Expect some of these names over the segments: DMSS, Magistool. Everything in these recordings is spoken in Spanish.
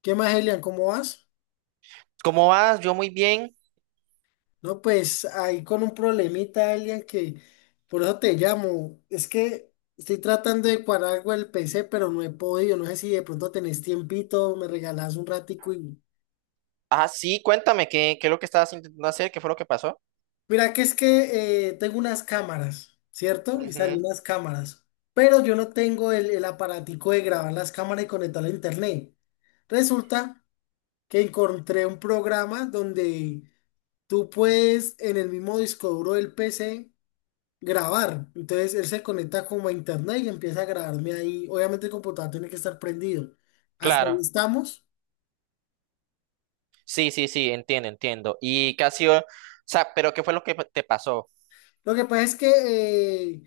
¿Qué más, Elian? ¿Cómo vas? ¿Cómo vas? Yo muy bien. No, pues ahí con un problemita, Elian, que por eso te llamo. Es que estoy tratando de cuadrar algo del PC, pero no he podido. No sé si de pronto tenés tiempito, me regalás un ratico y... Ah, sí, cuéntame, ¿qué es lo que estabas intentando hacer? ¿Qué fue lo que pasó? Mira que es que tengo unas cámaras, ¿cierto? Y salí Ujú, unas cámaras. Pero yo no tengo el aparatico de grabar las cámaras y conectarlo a internet. Resulta que encontré un programa donde... Tú puedes en el mismo disco duro del PC grabar. Entonces él se conecta como a internet y empieza a grabarme ahí. Obviamente el computador tiene que estar prendido. Hasta ahí claro. estamos. Sí, sí, sí, entiendo. ¿Y qué ha sido? O sea, ¿pero qué fue lo que te pasó? Lo que pasa es que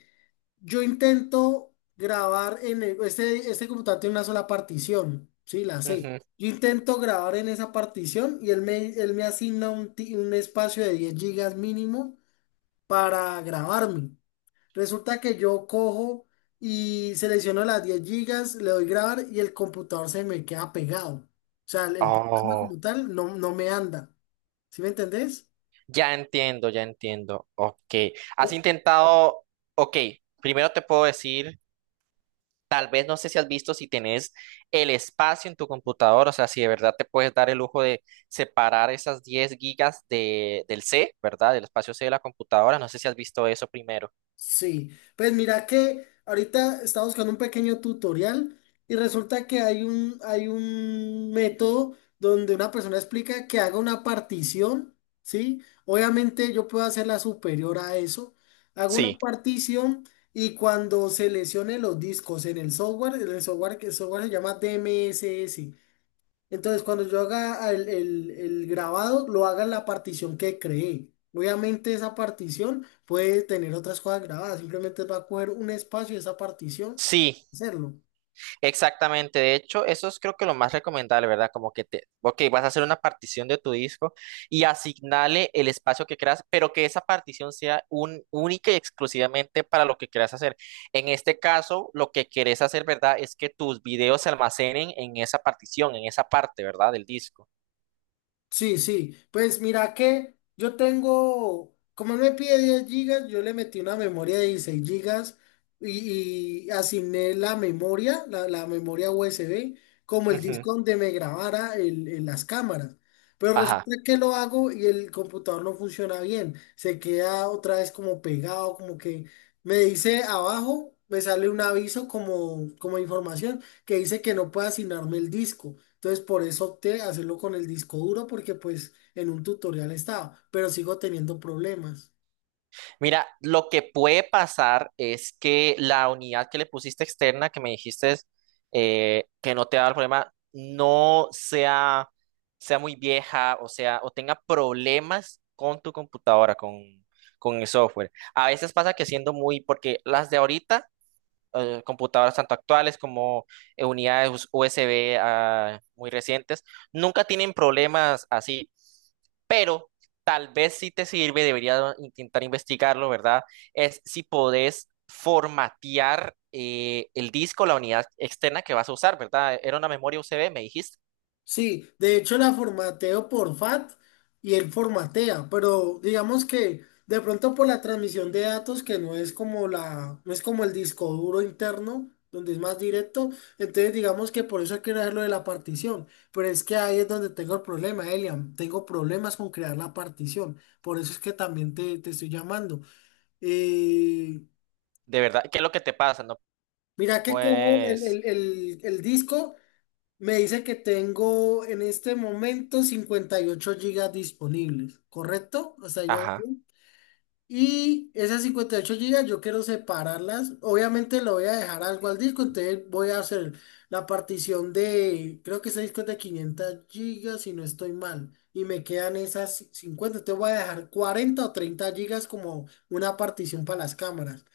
yo intento grabar en este computador tiene una sola partición. Sí, la sé. Ujú. Yo intento grabar en esa partición y él me asigna un espacio de 10 gigas mínimo para grabarme. Resulta que yo cojo y selecciono las 10 gigas, le doy grabar y el computador se me queda pegado. O sea, el programa Oh, como tal no me anda. ¿Sí me entendés? ya entiendo. Ok. ¿Has intentado? Ok, primero te puedo decir, tal vez no sé si has visto si tenés el espacio en tu computador, o sea, si de verdad te puedes dar el lujo de separar esas 10 gigas de, del C, ¿verdad? Del espacio C de la computadora. No sé si has visto eso primero. Sí, pues mira que ahorita estaba buscando un pequeño tutorial y resulta que hay un método donde una persona explica que haga una partición, ¿sí? Obviamente yo puedo hacerla superior a eso. Hago una Sí, partición y cuando seleccione los discos en el software, que el software se llama DMSS. Entonces, cuando yo haga el grabado, lo haga en la partición que creé. Obviamente esa partición puede tener otras cosas grabadas, simplemente va a coger un espacio de esa partición, sí, hacerlo. exactamente. De hecho, eso es creo que lo más recomendable, ¿verdad? Como que te, ok, vas a hacer una partición de tu disco y asignale el espacio que creas, pero que esa partición sea un, única y exclusivamente para lo que quieras hacer. En este caso, lo que querés hacer, ¿verdad? Es que tus videos se almacenen en esa partición, en esa parte, ¿verdad? Del disco. Sí, sí. Pues mira que yo tengo, como él me pide 10 gigas, yo le metí una memoria de 16 gigas y asigné la memoria USB, como el Ujú, disco donde me grabara las cámaras. Pero ajá. resulta que lo hago y el computador no funciona bien. Se queda otra vez como pegado, como que me dice abajo, me sale un aviso como información que dice que no puede asignarme el disco. Entonces por eso opté a hacerlo con el disco duro porque pues en un tutorial estaba, pero sigo teniendo problemas. Mira, lo que puede pasar es que la unidad que le pusiste externa, que me dijiste que no te va a dar problema, no sea, sea muy vieja, o sea, o tenga problemas con tu computadora, con el software. A veces pasa que siendo muy, porque las de ahorita computadoras tanto actuales como USB muy recientes, nunca tienen problemas así, pero tal vez si te sirve, debería intentar investigarlo, ¿verdad? Es si podés formatear el disco, la unidad externa que vas a usar, ¿verdad? Era una memoria USB, me dijiste, Sí, de hecho la formateo por FAT y él formatea, pero digamos que de pronto por la transmisión de datos que no es como no es como el disco duro interno, donde es más directo, entonces digamos que por eso hay que crear lo de la partición, pero es que ahí es donde tengo el problema, Elian, tengo problemas con crear la partición, por eso es que también te estoy llamando. Eh, de verdad, ¿qué es lo que te pasa? No, Mira que como pues, el disco me dice que tengo en este momento 58 gigas disponibles, ¿correcto? Hasta ahí vamos ajá, bien. Y esas 58 gigas yo quiero separarlas. Obviamente le voy a dejar algo al disco, entonces voy a hacer la partición de, creo que ese disco es de 500 gigas si no estoy mal. Y me quedan esas 50. Entonces voy a dejar 40 o 30 gigas como una partición para las cámaras.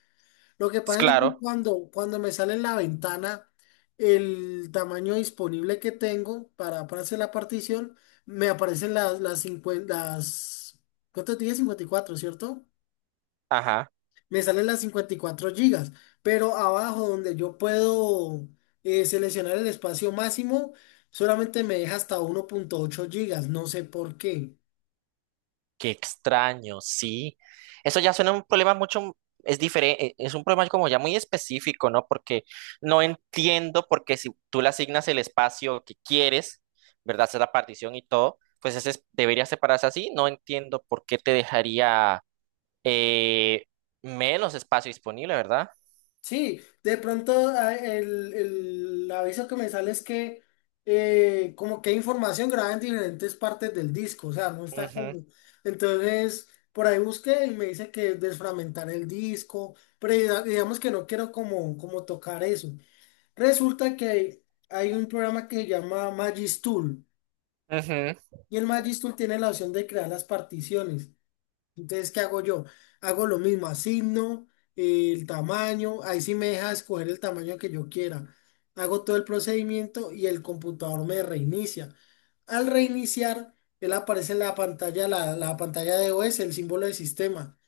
Lo que pasa es que claro, cuando me sale en la ventana el tamaño disponible que tengo para hacer la partición, me aparecen ¿cuánto dije? 54, ¿cierto? ajá. Me salen las 54 gigas, pero abajo donde yo puedo seleccionar el espacio máximo, solamente me deja hasta 1.8 gigas, no sé por qué. Qué extraño, sí. Eso ya suena un problema mucho, es diferente, es un problema como ya muy específico, ¿no? Porque no entiendo porque si tú le asignas el espacio que quieres, ¿verdad? Hacer la partición y todo, pues ese es- debería separarse así. No entiendo por qué te dejaría eh, menos espacio disponible, ¿verdad? Sí, de pronto el aviso que me sale es que como que hay información grabada en diferentes partes del disco, o sea, no está Ujú, como... Entonces, por ahí busqué y me dice que desfragmentar el disco, pero digamos que no quiero como tocar eso. Resulta que hay un programa que se llama Magistool ujú. y el Magistool tiene la opción de crear las particiones. Entonces, ¿qué hago yo? Hago lo mismo, asigno el tamaño, ahí sí me deja escoger el tamaño que yo quiera. Hago todo el procedimiento y el computador me reinicia. Al reiniciar, él aparece en la pantalla, la pantalla de OS, el símbolo del sistema.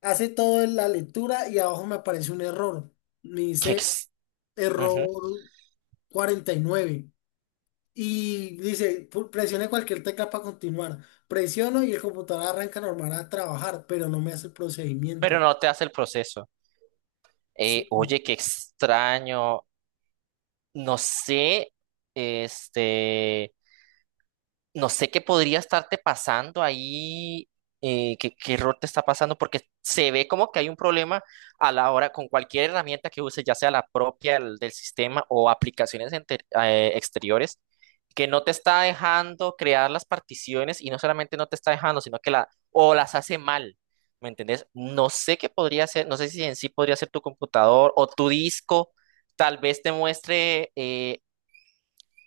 Hace toda la lectura y abajo me aparece un error. Me Qué dice ex- ujú. error 49. Y dice, presione cualquier tecla para continuar. Presiono y el computador arranca normal a trabajar, pero no me hace el Pero procedimiento. no te hace el proceso. Sí, Oye, qué extraño. No sé, este. no sé qué podría estarte pasando ahí, qué error te está pasando, porque se ve como que hay un problema a la hora con cualquier herramienta que uses, ya sea la propia del, del sistema o aplicaciones exteriores, que no te está dejando crear las particiones y no solamente no te está dejando, sino que la, o las hace mal. ¿Me entendés? No sé qué podría ser, no sé si en sí podría ser tu computador o tu disco, tal vez te muestre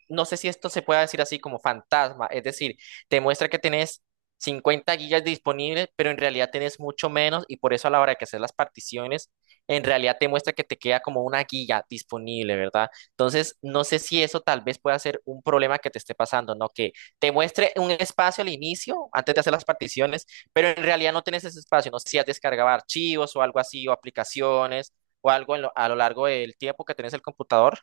no sé si esto se puede decir así como fantasma, es decir, te muestra que tenés 50 gigas disponibles, pero en realidad tenés mucho menos y por eso a la hora de que haces las particiones, en realidad te muestra que te queda como 1 giga disponible, ¿verdad? Entonces, no sé si eso tal vez pueda ser un problema que te esté pasando, ¿no? Que te muestre un espacio al inicio, antes de hacer las particiones, pero en realidad no tenés ese espacio, no sé si has descargado archivos o algo así, o aplicaciones, o algo en a lo largo del tiempo que tenés el computador.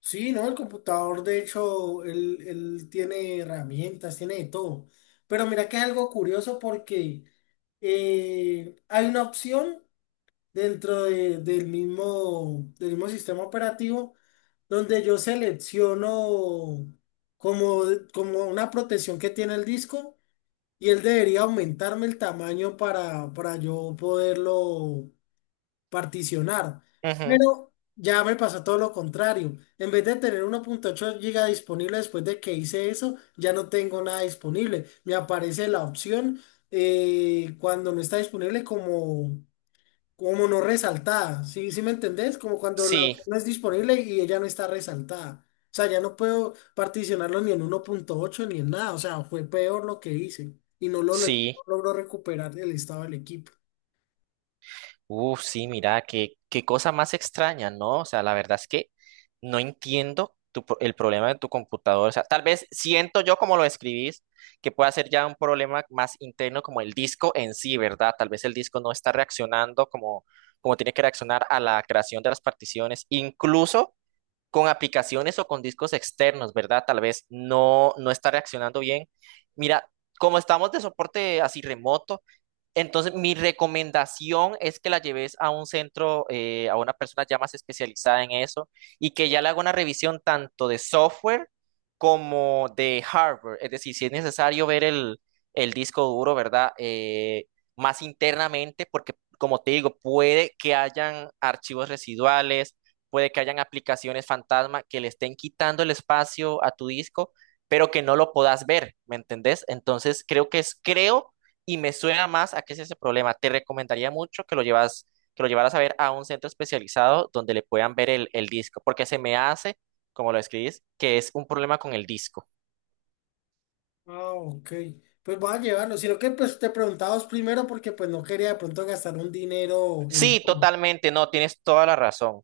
sí no, el computador, de hecho, él tiene herramientas, tiene de todo. Pero mira que es algo curioso porque hay una opción dentro del mismo sistema operativo donde yo selecciono como, como una protección que tiene el disco. Y él debería aumentarme el tamaño para yo poderlo particionar. Ujú, Pero ya me pasó todo lo contrario. En vez de tener 1.8 GB disponible después de que hice eso, ya no tengo nada disponible. Me aparece la opción cuando no está disponible como, como no resaltada, ¿sí, sí me entendés? Como cuando la sí, opción no es disponible y ella no está resaltada. O sea, ya no puedo particionarlo ni en 1.8 ni en nada. O sea, fue peor lo que hice y no sí. logró recuperar el estado del equipo. Uf, sí, mira, qué cosa más extraña, ¿no? O sea, la verdad es que no entiendo tu el problema de tu computador. O sea, tal vez siento yo como lo escribís, que pueda ser ya un problema más interno como el disco en sí, ¿verdad? Tal vez el disco no está reaccionando como, como tiene que reaccionar a la creación de las particiones, incluso con aplicaciones o con discos externos, ¿verdad? Tal vez no, no está reaccionando bien. Mira, como estamos de soporte así remoto. Entonces, mi recomendación es que la lleves a un centro, a una persona ya más especializada en eso y que ya le haga una revisión tanto de software como de hardware. Es decir, si es necesario ver el disco duro, ¿verdad? Más internamente, porque como te digo, puede que hayan archivos residuales, puede que hayan aplicaciones fantasma que le estén quitando el espacio a tu disco, pero que no lo puedas ver, ¿me entendés? Entonces, creo que es, creo y me suena más a que es ese problema. Te recomendaría mucho que lo llevas, que lo llevaras a ver a un centro especializado donde le puedan ver el disco, porque se me hace, como lo escribís, que es un problema con el disco. Ah, ok. Pues voy a llevarlo. Sino que pues te preguntabas primero porque pues no quería de pronto gastar un dinero en... Sí, vano. totalmente, no, tienes toda la razón.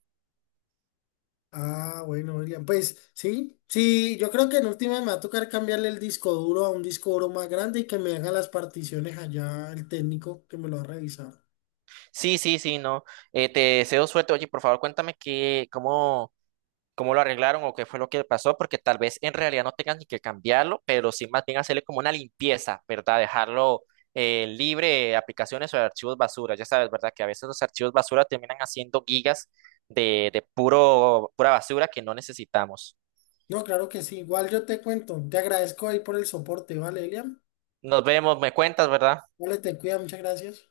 Ah, bueno, William, pues sí, sí, yo creo que en última me va a tocar cambiarle el disco duro a un disco duro más grande y que me haga las particiones allá el técnico que me lo va a revisar. Sí, sí, sí, no. Te deseo suerte. Oye, por favor, cuéntame cómo lo arreglaron o qué fue lo que pasó, porque tal vez en realidad no tengan ni que cambiarlo, pero sí más bien hacerle como una limpieza, ¿verdad? Dejarlo libre de aplicaciones o de archivos basura. Ya sabes, ¿verdad? Que a veces los archivos basura terminan haciendo gigas de puro, pura basura que no necesitamos. No, claro que sí, igual yo te cuento, te agradezco ahí por el soporte, ¿vale, William? Nos vemos, me cuentas, ¿verdad? Vale, te cuida, muchas gracias.